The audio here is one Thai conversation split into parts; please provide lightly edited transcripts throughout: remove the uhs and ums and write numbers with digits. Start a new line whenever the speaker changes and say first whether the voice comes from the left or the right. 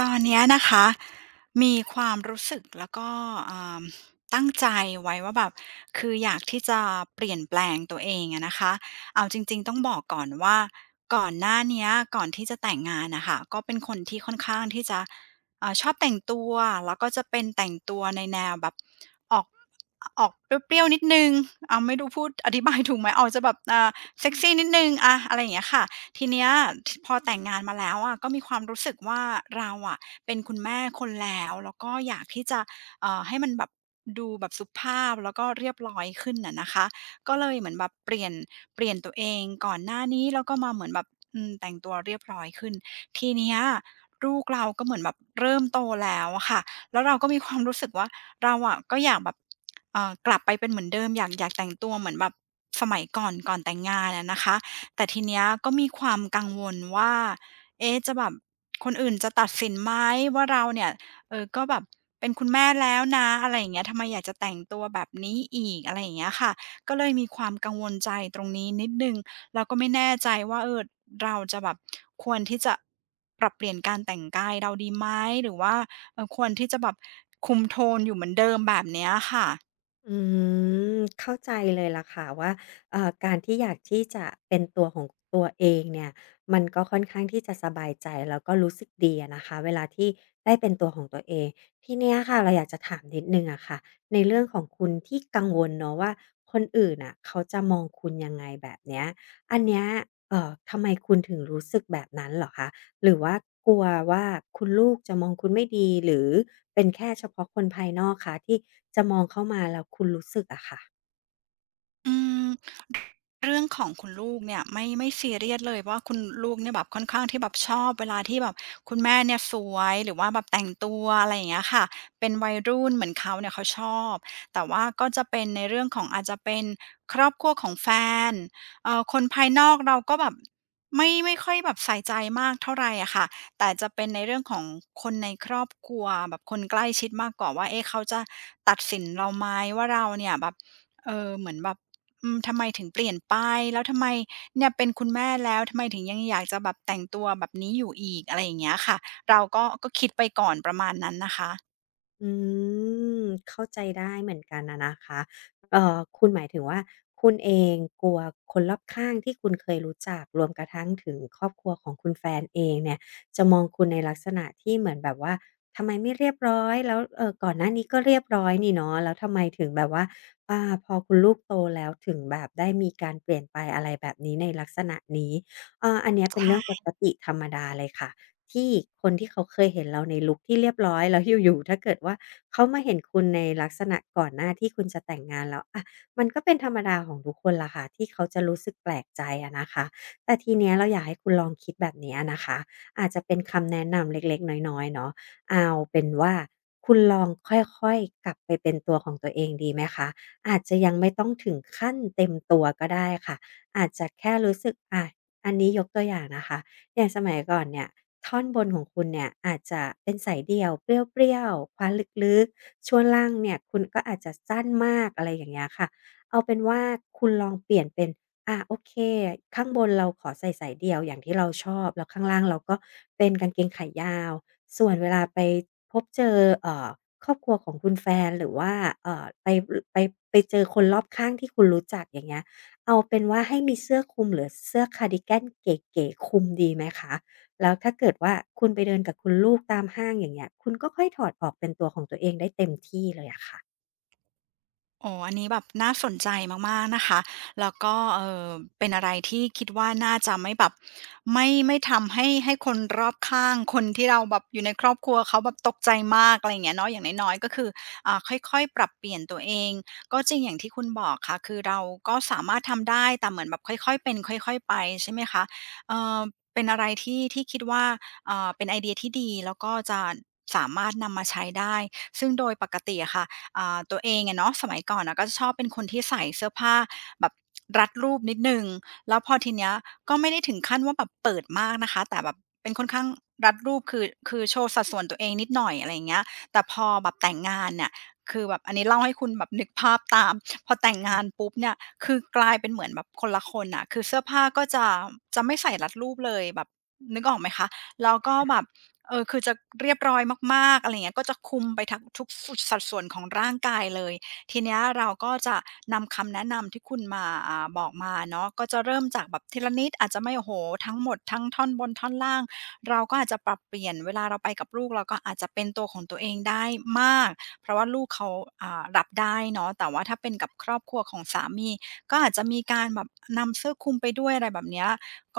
right: ตอนเนี้ยนะคะมีความรู้สึกแล้วก็อ่าตั้งใจไว้ว่าแบบคืออยากที่จะเปลี่ยนแปลงตัวเองอะนะคะเอาจริงๆต้องบอกก่อนว่าก่อนหน้าเนี้ยก่อนที่จะแต่งงานนะคะก็เป็นคนที่ค่อนข้างที่จะชอบแต่งตัวแล้วก็จะเป็นแต่งตัวในแนวแบบออกออกเปรี้ยวๆนิดนึงเอาไม่รู้พูดอธิบายถูกไหมออกจะแบบเซกซีนิดนึงอะอะไรอย่างเงี้ยค่ะ ทีเนี้ยพอแต่งงานมาแล้วอะก็มีความรู้สึกว่าเราอะเป็นคุณแม่คนแล้วแล้วก็อยากที่จะให้มันแบบดูแบบสุภาพแล้วก็เรียบร้อยขึ้นอะนะคะก็เลยเหมือนแบบเปลี่ยนตัวเองก่อนหน้านี้แล้วก็มาเหมือนแบบอืมแต่งตัวเรียบร้อยขึ้นทีเนี้ยลูกเราก็เหมือนแบบเริ่มโตแล้วอะค่ะแล้วเราก็มีความรู้สึกว่าเราอะก็อยากแบบกลับไปเป็นเหมือนเดิมอยากแต่งตัวเหมือนแบบสมัยก่อนก่อนแต่งงานอะนะคะ แต่ทีเนี้ยก็มีความกังวลว่า เอ๊ะจะแบบคนอื่นจะตัดสินไหมว่าเราเนี่ยเออก็แบบเป็นคุณแม่แล้วนะอะไรอย่างเงี้ยทำไมอยากจะแต่งตัวแบบนี้อีกอะไรอย่างเงี้ยค่ะก็เลยมีความกังวลใจตรงนี้นิดหนึ่งแล้วก็ไม่แน่ใจว่าเออเราจะแบบควรที่จะปรับเปลี่ยนการแต่งกายเราดีไหมหรือว่าเออควรที่จะแบบคุมโทนอยู่เหมือนเดิมแบบเนี้ยค่ะ
left: อืเข้าใจเลยล่ะค่ะว่าการที่อยากที่จะเป็นตัวของตัวเองเนี่ยมันก็ค่อนข้างที่จะสบายใจแล้วก็รู้สึกดีอะนะคะเวลาที่ได้เป็นตัวของตัวเองทีเนี้ยค่ะเราอยากจะถามนิดนึ่งอะค่ะในเรื่องของคุณที่กังวลเนาะว่าคนอื่นน่ะเขาจะมองคุณยังไงแบบเนี้ยอันเนี้ยทำไมคุณถึงรู้สึกแบบนั้นเหรอคะหรือว่ากลัวว่าคุณลูกจะมองคุณไม่ดีหรือ เป็นแค่เฉพาะคนภายนอกค่ะที่จะมองเข้ามาแล้วคุณรู้สึกอะค่ะ
right: อืม เรื่องของคุณลูกเนี่ยไม่ซีเรียสเลยว่าคุณลูกเนี่ยแบบค่อนข้างที่แบบชอบเวลาที่แบบคุณแม่เนี่ยสวยหรือว่าแบบแต่งตัวอะไรอย่างเงี้ยค่ะเป็นวัยรุ่นเหมือนเขาเนี่ยเขาชอบแต่ว่าก็จะเป็นในเรื่องของอาจจะเป็นครอบครัวของแฟนคนภายนอกเราก็แบบไม่ค่อยแบบใส่ใจมากเท่าไรอะค่ะแต่จะเป็นในเรื่องของคนในครอบครัวแบบคนใกล้ชิดมากกว่าว่าเอ๊ะเขาจะตัดสินเราไหมว่าเราเนี่ยแบบเออเหมือนแบบ อืมทำไมถึงเปลี่ยนไปแล้วทำไมเนี่ยเป็นคุณแม่แล้วทำไมถึงยังอยากจะแบบแต่งตัวแบบนี้อยู่อีกอะไรอย่างเงี้ยค่ะเราก็คิดไปก่อนประมาณนั้นนะคะ
left: อืมเข้าใจได้เหมือนกันนะนะคะคุณหมายถึงว่าคุณเองกลัวคนรอบข้างที่คุณเคยรู้จักรวมกระทั่งถึงครอบครัวของคุณแฟนเองเนี่ยจะมองคุณในลักษณะที่เหมือนแบบว่าทำไมไม่เรียบร้อยแล้วก่อนหน้านี้ก็เรียบร้อยนี่เนาะแล้วทำไมถึงแบบว่าอ่าพอคุณลูกโตแล้วถึงแบบได้มีการเปลี่ยนไปอะไรแบบนี้ในลักษณะนี้เอออันเนี้ยเป็นเรื่องป
right: ใช่
left: กติธรรมดาเลยค่ะ ที่คนที่เขาเคยเห็นเราในลุกที่เรียบร้อยแล้วอยู่ๆถ้าเกิดว่าเขามาเห็นคุณในลักษณะก่อนหน้าที่คุณจะแต่งงานแล้วอะมันก็เป็นธรรมดาของทุกคนล่ะค่ะที่เขาจะรู้สึกแปลกใจอะนะคะแต่ทีเนี้ยเราอยากให้คุณลองคิดแบบนี้อะนะคะอาจจะเป็นคำแนะนำเล็กๆน้อยๆเนาะเอาเป็นว่าคุณลองค่อยๆกลับไปเป็นตัวของตัวเองดีไหมคะอาจจะยังไม่ต้องถึงขั้นเต็มตัวก็ได้ค่ะอาจจะแค่รู้สึกอะอันนี้ยกตัวอย่างนะคะ อย่างสมัยก่อนเนี่ยท่อนบนของคุณเนี่ยอาจจะเป็นสายเดี่ยวเปรี้ยวๆคว้าลึกๆช่วงล่างเนี่ยคุณก็อาจจะสั้นมากอะไรอย่างเงี้ยค่ะเอาเป็นว่าคุณลองเปลี่ยนเป็นอาโอเคข้างบนเราขอใส่สายเดี่ยวอย่างที่เราชอบแล้วข้างล่างเราก็เป็นกางเกงขายาวส่วนเวลาไปพบเจอเอ่อครอบครัวของคุณแฟนหรือว่าเอ่อไปไปไปเจอคนรอบข้างที่คุณรู้จักอย่างเงี้ย เอาเป็นว่าให้มีเสื้อคลุมหรือเสื้อคาร์ดิแกนเก๋ๆคลุมดีไหมคะแล้วถ้าเกิดว่าคุณไปเดินกับคุณลูกตามห้างอย่างเงี้ยคุณก็ค่อยถอดออกเป็นตัวของตัวเองได้เต็มที่เลยอะค่ะ
right: โอ๋อันนี้แบบน่าสนใจมากๆนะคะแล้วก็เอ่อเป็นอะไรที่คิดว่าน่าจะไม่แบบไม่ทำให้คนรอบข้างคนที่เราแบบอยู่ในครอบครัวเขาแบบตกใจมากอะไรอย่างเงี้ยเนาะอย่างน้อยๆก็คือค่อยๆปรับเปลี่ยนตัวเองก็จริงอย่างที่คุณบอกค่ะคือเราก็สามารถทำได้แต่เหมือนแบบค่อยๆเป็นค่อยๆไปใช่ไหมคะเอ่อเป็นอะไรที่คิดว่าเป็นไอเดียที่ดีแล้วก็จะสามารถนำมาใช้ได้ซึ่งโดยปกติอะค่ะ ตัวเองอะเนาะสมัยก่อนนะก็จะชอบเป็นคนที่ใส่เสื้อผ้าแบบรัดรูปนิดหนึ่งแล้วพอทีเนี้ยก็ไม่ได้ถึงขั้นว่าแบบเปิดมากนะคะแต่แบบเป็นค่อนข้างรัดรูปคือโชว์สัดส่วนตัวเองนิดหน่อยอะไรอย่างเงี้ยแต่พอแบบแต่งงานเนี่ยคือแบบอันนี้เล่าให้คุณแบบนึกภาพตามพอแต่งงาน
left: ค่ะ
right: ปุ๊บเนี่ยคือกลายเป็นเหมือนแบบคนละคนอ่ะคือเสื้อผ้าก็จะไม่ใส่รัดรูปเลยแบบนึกออกไหมคะแล้วก็แบบ เออคือจะเรียบร้อยมากๆอะไรอย่างเงี้ยก็จะคุมไปทั้งทุกสุดสัดส่วนของร่างกายเลยทีเนี้ยเราก็จะนำคำแนะนำที่คุณมาบอกมาเนาะก็จะเริ่มจากแบบทีละนิดอาจจะไม่โอ้โฮทั้งหมดทั้งท่อนบนท่อนล่างเราก็อาจจะปรับเปลี่ยนเวลาเราไปกับลูกเราก็อาจจะเป็นตัวของตัวเองได้มากเพราะว่าลูกเขารับได้เนาะแต่ว่าถ้าเป็นกับครอบครัวของสามีก็อาจจะมีการแบบนำเสื้อคลุมไปด้วยอะไรแบบเนี้ย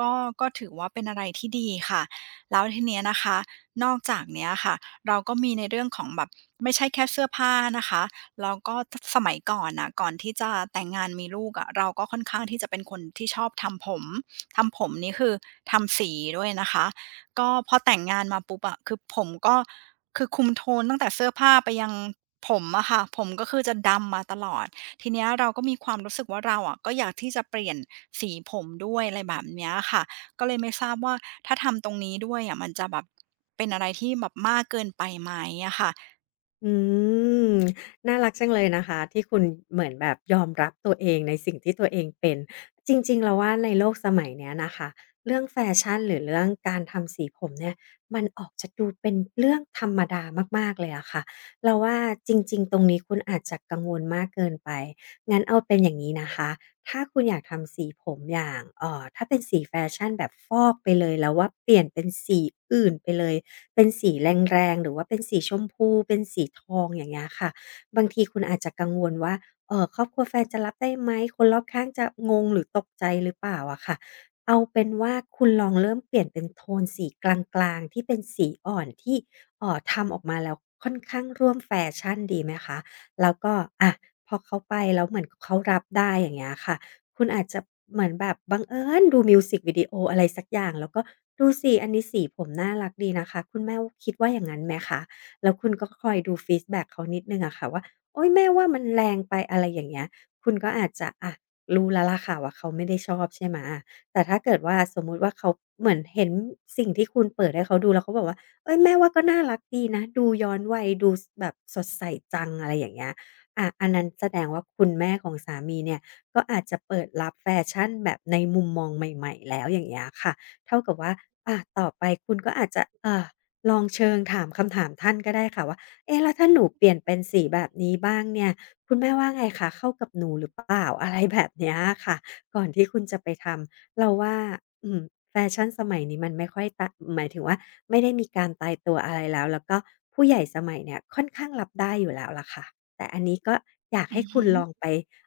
right: ก็ก็ถือว่าเป็นอะไรที่ดีค่ะแล้วทีเนี้ยนะคะ นอกจากเนี้ยค่ะเราก็มีในเรื่องของแบบไม่ใช่แค่เสื้อผ้านะคะแล้วก็สมัยก่อนน่ะก่อนที่จะแต่งงานมีลูกอะเราก็ค่อนข้างที่จะเป็นคนที่ชอบทำผมทำผมนี่คือทำสีด้วยนะคะก็พอแต่งงานมาปุ๊บอะคือผมก็คือคุมโทนตั้งแต่เสื้อผ้าไปยังผมอะค่ะผมก็คือจะดำมาตลอดทีเนี้ยเราก็มีความรู้สึกว่าเราอะก็อยากที่จะเปลี่ยนสีผมด้วยอะไรแบบเนี้ยค่ะ ก็เลยไม่ทราบว่าถ้าทำตรงนี้ด้วยอะมันจะแบบเป็นอะไรที่แบบมากเกินไปไหมอะค่ะ
left: อืมน่ารักจังเลยนะคะที่คุณเหมือนแบบยอมรับตัวเองในสิ่งที่ตัวเองเป็นจริงๆแล้วว่าในโลกสมัยเนี้ยนะคะเรื่องแฟชั่นหรือเรื่องการทำสีผมเนี่ยมันออกจะดูเป็นเรื่องธรรมดามากๆเลยอะค่ะเราว่าจริงๆตรงนี้คุณอาจจะกังวลมากเกินไปงั้นเอาเป็นอย่างนี้นะคะถ้าคุณอยากทำสีผมอย่างถ้าเป็นสีแฟชั่นแบบฟอกไปเลยแล้วว่าเปลี่ยนเป็นสีอื่นไปเลย เป็นสีแรงๆหรือว่าเป็นสีชมพูเป็นสีทองอย่างเงี้ยค่ะบางทีคุณอาจจะกังวลว่าเออครอบครัวแฟนจะรับได้ไหมคนรอบข้างจะงงหรือตกใจหรือเปล่าอะค่ะเอาเป็นว่าคุณลองเริ่มเปลี่ยนเป็นโทนสีกลางๆที่เป็นสีอ่อนที่ทำออกมาแล้วค่อนข้างร่วมแฟชั่นดีไหมคะแล้วก็อะพอเขาไปแล้วเหมือนเขารับได้อย่างเงี้ยค่ะ คุณอาจจะเหมือนแบบบังเอิญดูมิวสิกวิดีโออะไรสักอย่างแล้วก็ดูสิอันนี้สีผมน่ารักดีนะคะคุณแม่คิดว่าอย่างนั้นไหมคะแล้วคุณก็คอยดูฟีดแบ็กเขานิดนึงอะค่ะว่าโอ๊ยแม่ว่ามันแรงไปอะไรอย่างเงี้ยคุณก็อาจจะอ่ะรู้แล้วล่ะค่ะว่าเขาไม่ได้ชอบใช่ไหมอะแต่ถ้าเกิดว่าสมมุติว่าเขาเหมือนเห็นสิ่งที่คุณเปิดให้เขาดูแล้วเขาบอกว่าเอ้ยแม่ว่าก็น่ารักดีนะดูย้อนวัยดูแบบสดใสจังอะไรอย่างเงี้ยอะอันนั้นแสดงว่าคุณแม่ของสามีเนี่ย ก็อาจจะเปิดรับแฟชั่นแบบในมุมมองใหม่ๆแล้วอย่างเงี้ยค่ะเท่ากับว่าอาต่อไปคุณก็อาจจะลองเชิงถามคำถามท่านก็ได้ค่ะว่าเอ๊ะแล้วถ้าหนูเปลี่ยนเป็นสีแบบนี้บ้างเนี่ยคุณแม่ว่าไงคะเข้ากับหนูหรือเปล่า อะไรแบบเนี้ยอะค่ะก่อนที่คุณจะไปทำเราว่าอืมแฟชั่นสมัยนี้มันไม่ค่อยตะหมายถึงว่าไม่ได้มีการตายตัวอะไรแล้วแล้วก็ผู้ใหญ่สมัยเนี้ยค่อนข้างรับได้อยู่แล้วล่ะค่ะแต่อันนี้ก็อยาก
right: อื
left: ให้
right: อ
left: คุณ
right: ฮึ
left: ลองไป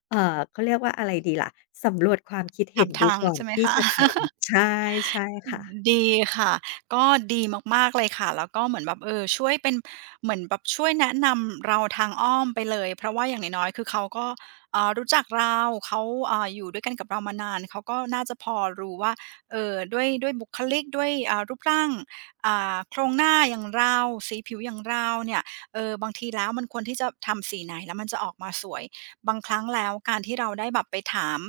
left: เอ่อเขาเรียกว่าอะไรดีล่ะสำรวจความคิด
right: ถา
left: เห็น
right: ม
left: ดู
right: ทาง
left: ก่อน
right: ใช่ไหม
left: ที่
right: คะ
left: จะทำใช่ค่ะ
right: ดีค่ะก็ดีมากๆเลยค่ะแล้วก็เหมือนแบบเออช่วยเป็นเหมือนแบบช่วยแนะนำเราทางอ้อมไปเลยเพราะว่าอย่างน้อยๆคือเขาก็อ่ารู้จักเราเขาอ่าอยู่ด้วยกันกับเรามานานเขาก็น่าจะพอรู้ว่าด้วยบุคลิกด้วยอ่ารูปร่างอ่าโครงหน้าอย่างเราสีผิวอย่างเราเนี่ยเออบางทีแล้วมันควรที่จะทำสีไหนแล้วมันจะออกมาสวยบางครั้งแล้วการที่เราได้แบบไปถาม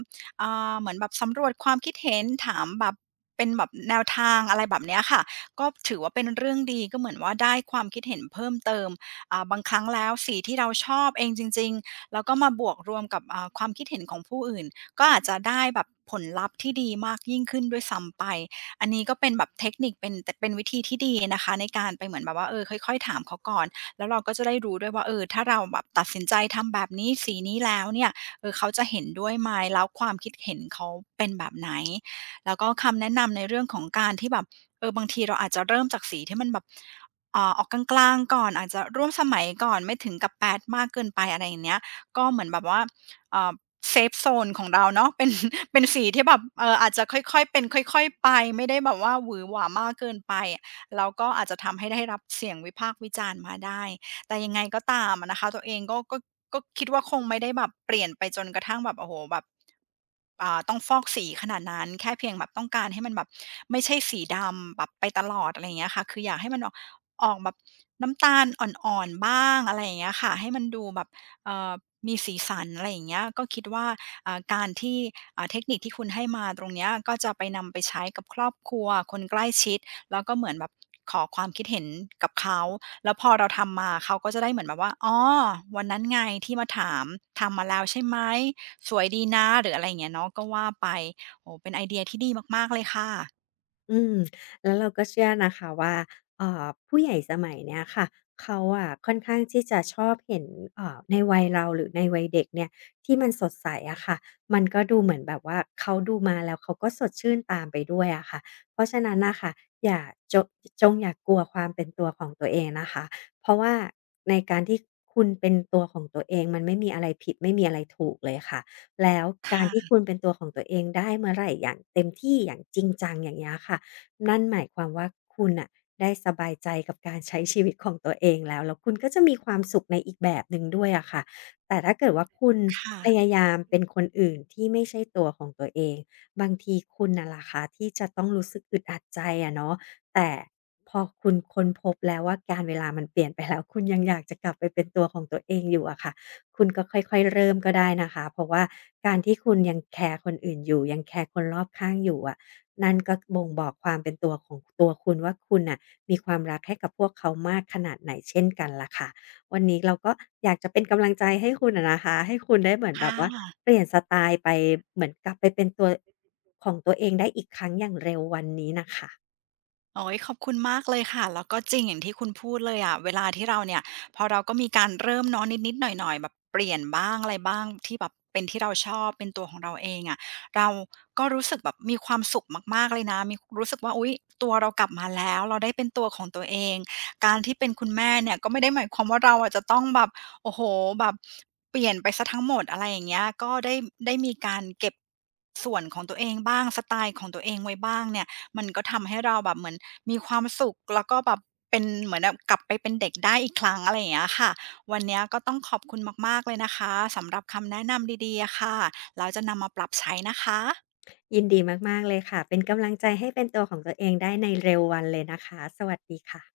right: อ่าเหมือนแบบสำรวจความคิดเห็นถามแบบ เป็นแบบแนวทางอะไรแบบเนี้ยค่ะก็ถือว่าเป็นเรื่องดีก็เหมือนว่าได้ความคิดเห็นเพิ่มเติมอ่าบางครั้งแล้วสีที่เราชอบเองจริงๆแล้วก็มาบวกรวมกับอ่าความคิดเห็นของผู้อื่นก็อาจจะได้แบบผลลัพธ์ที่ดีมากยิ่งขึ้นด้วยซ้ำไปอันนี้ก็เป็นแบบเทคนิคเป็นแต่เป็นวิธีที่ดีนะคะในการไปเหมือนแบบว่าเออค่อยๆถามเขาก่อนแล้วเราก็จะได้รู้ด้วยว่าเออถ้าเราแบบตัดสินใจทำแบบนี้สีนี้แล้วเนี่ยเออเขาจะเห็นด้วยไหมแล้วความคิดเห็นเขาเป็นแบบไหน แล้วก็คำแนะนำในเรื่องของการที่แบบเออบางทีเราอาจจะเริ่มจากสีที่มันแบบอ่าออกกลางๆก่อนอาจจะร่วมสมัยก่อนไม่ถึงกับแปดมากเกินไปอะไรอย่างเงี้ยก็เหมือนแบบว่าอ่าเซฟโซนของเราเนาะ เป็น เป็นสีที่แบบเอออาจจะค่อยๆเป็นค่อยๆไปไม่ได้แบบว่าหวือหวามากเกินไปแล้วก็อาจจะทำให้ได้รับเสียงวิพากษ์วิจารณ์มาได้ แต่ยังไงก็ตามอะนะคะตัวเองก็ก็คิดว่าคงไม่ได้แบบเปลี่ยนไปจนกระทั่งแบบโอ้โหแบบอ่าต้องฟอกสีขนาดนั้นแค่เพียงแบบต้องการให้มันแบบไม่ใช่สีดำแบบไปตลอดอะไรอย่างเงี้ยค่ะคืออยากให้มันออกออกแบบน้ำตาลอ่อนๆบ้างอะไรอย่างเงี้ยค่ะให้มันดูแบบเอ่อมีสีสันอะไรอย่างเงี้ยก็คิดว่าอ่าการที่อ่าเทคนิคที่คุณให้มาตรงเนี้ยก็จะไปนำไปใช้กับครอบครัวคนใกล้ชิดแล้วก็เหมือนแบบขอความคิดเห็นกับเขา แล้วพอเราทำมาเขาก็จะได้เหมือนแบบว่า อ๋อ วันนั้นไงที่มาถามทำมาแล้วใช่ไหมสวยดีนะหรืออะไรอย่างเงี้ยเนาะก็ว่าไปโอ้โฮเป็นไอเดียที่ดีมากๆเลยค่ะ
left: อืมแล้วเราก็เชื่อนะคะว่าผู้ใหญ่สมัยเนี้ยค่ะเขาอะค่อนข้างที่จะชอบเห็นในวัยเราหรือในวัยเด็กเนี่ยที่มันสดใสอะค่ะมันก็ดูเหมือนแบบว่าเขาดูมาแล้วเขาก็สดชื่นตามไปด้วยอะค่ะเพราะฉะนั้นนะคะอย่าจจงอย่ากกลัวความเป็นตัวของตัวเองนะคะเพราะว่าในการที่คุณเป็นตัวของตัวเองมันไม่มีอะไรผิดไม่มีอะไรถูกเลยค่ะ แล้วการที่
right: ค่ะ
left: คุณเป็นตัวของตัวเองได้เมื่อไหรอย่างเต็มที่อย่างจริงจังอย่างเงี้ยค่ะนั่นหมายความว่าคุณน่ะได้สบายใจกับการใช้ชีวิตของตัวเองแล้วแล้วคุณก็จะมีความสุขในอีกแบบหนึ่งด้วยอะค่ะแต่ถ้าเกิดว่าคุณ
right: ค่ะ
left: พยายามเป็นคนอื่นที่ไม่ใช่ตัวของตัวเองบางทีคุณน่ะล่ะค่ะที่จะต้องรู้สึกอึดอัดใจอะเนาะแต่พอคุณค้นพบแล้วว่าการเวลามันเปลี่ยนไปแล้วคุณยังอยากจะกลับไปเป็นตัวของตัวเองอยู่อะค่ะ คุณก็ค่อยๆเริ่มก็ได้นะคะเพราะว่าการที่คุณยังแคร์คนอื่นอยู่ยังแคร์คนรอบข้างอยู่อะนั่นก็บ่งบอกความเป็นตัวของตัวคุณว่าคุณน่ะมีความรักให้กับพวกเขามากขนาดไหนเช่นกันล่ะค่ะวันนี้เราก็อยากจะเป็นกำลังใจให้คุณอะนะคะให้คุณได้เหมือนแบ
right: ค่
left: บว่า
right: ะ
left: เปลี่ยนสไตล์ไปเหมือนกลับไปเป็นตัวของตัวเองได้อีกครั้งอย่างเร็ววันนี้น่ะค่ะ
right: โอ้ยขอบคุณมากเลยค่ะแล้วก็จริงอย่างที่คุณพูดเลยอะเวลาที่เราเนี่ยพอเราก็มีการเริ่มเนาะนิดๆหน่อยๆแบบเปลี่ยนบ้างอะไรบ้างที่แบบเป็นที่เราชอบเป็นตัวของเราเองอะเราก็รู้สึกแบบมีความสุขมากๆเลยนะมีรู้สึกว่าอุ๊ยตัวเรากลับมาแล้วเราได้เป็นตัวของตัวเองการที่เป็นคุณแม่เนี่ยก็ไม่ได้หมายความว่าเราอะจะต้องแบบโอ้โหแบบเปลี่ยนไปซะทั้งหมดอะไรอย่างเงี้ยก็ได้ได้มีการเก็บส่วนของตัวเองบ้างสไตล์ของตัวเองไว้บ้างเนี่ย มันก็ทำให้เราแบบเหมือนมีความสุขแล้วก็แบบเป็นเหมือนแบบกลับไปเป็นเด็กได้อีกครั้งอะไรอย่างเงี้ยค่ะวันเนี้ยก็ต้องขอบคุณมากๆเลยนะคะสำหรับคำแนะนำดีๆอะค่ะแล้วจะนำมาปรับใช้นะคะ
left: ยินดีมากๆเลยค่ะเป็นกำลังใจให้เป็นตัวของตัวเองได้ในเร็ววันเลยนะคะสวัสดีค่ะ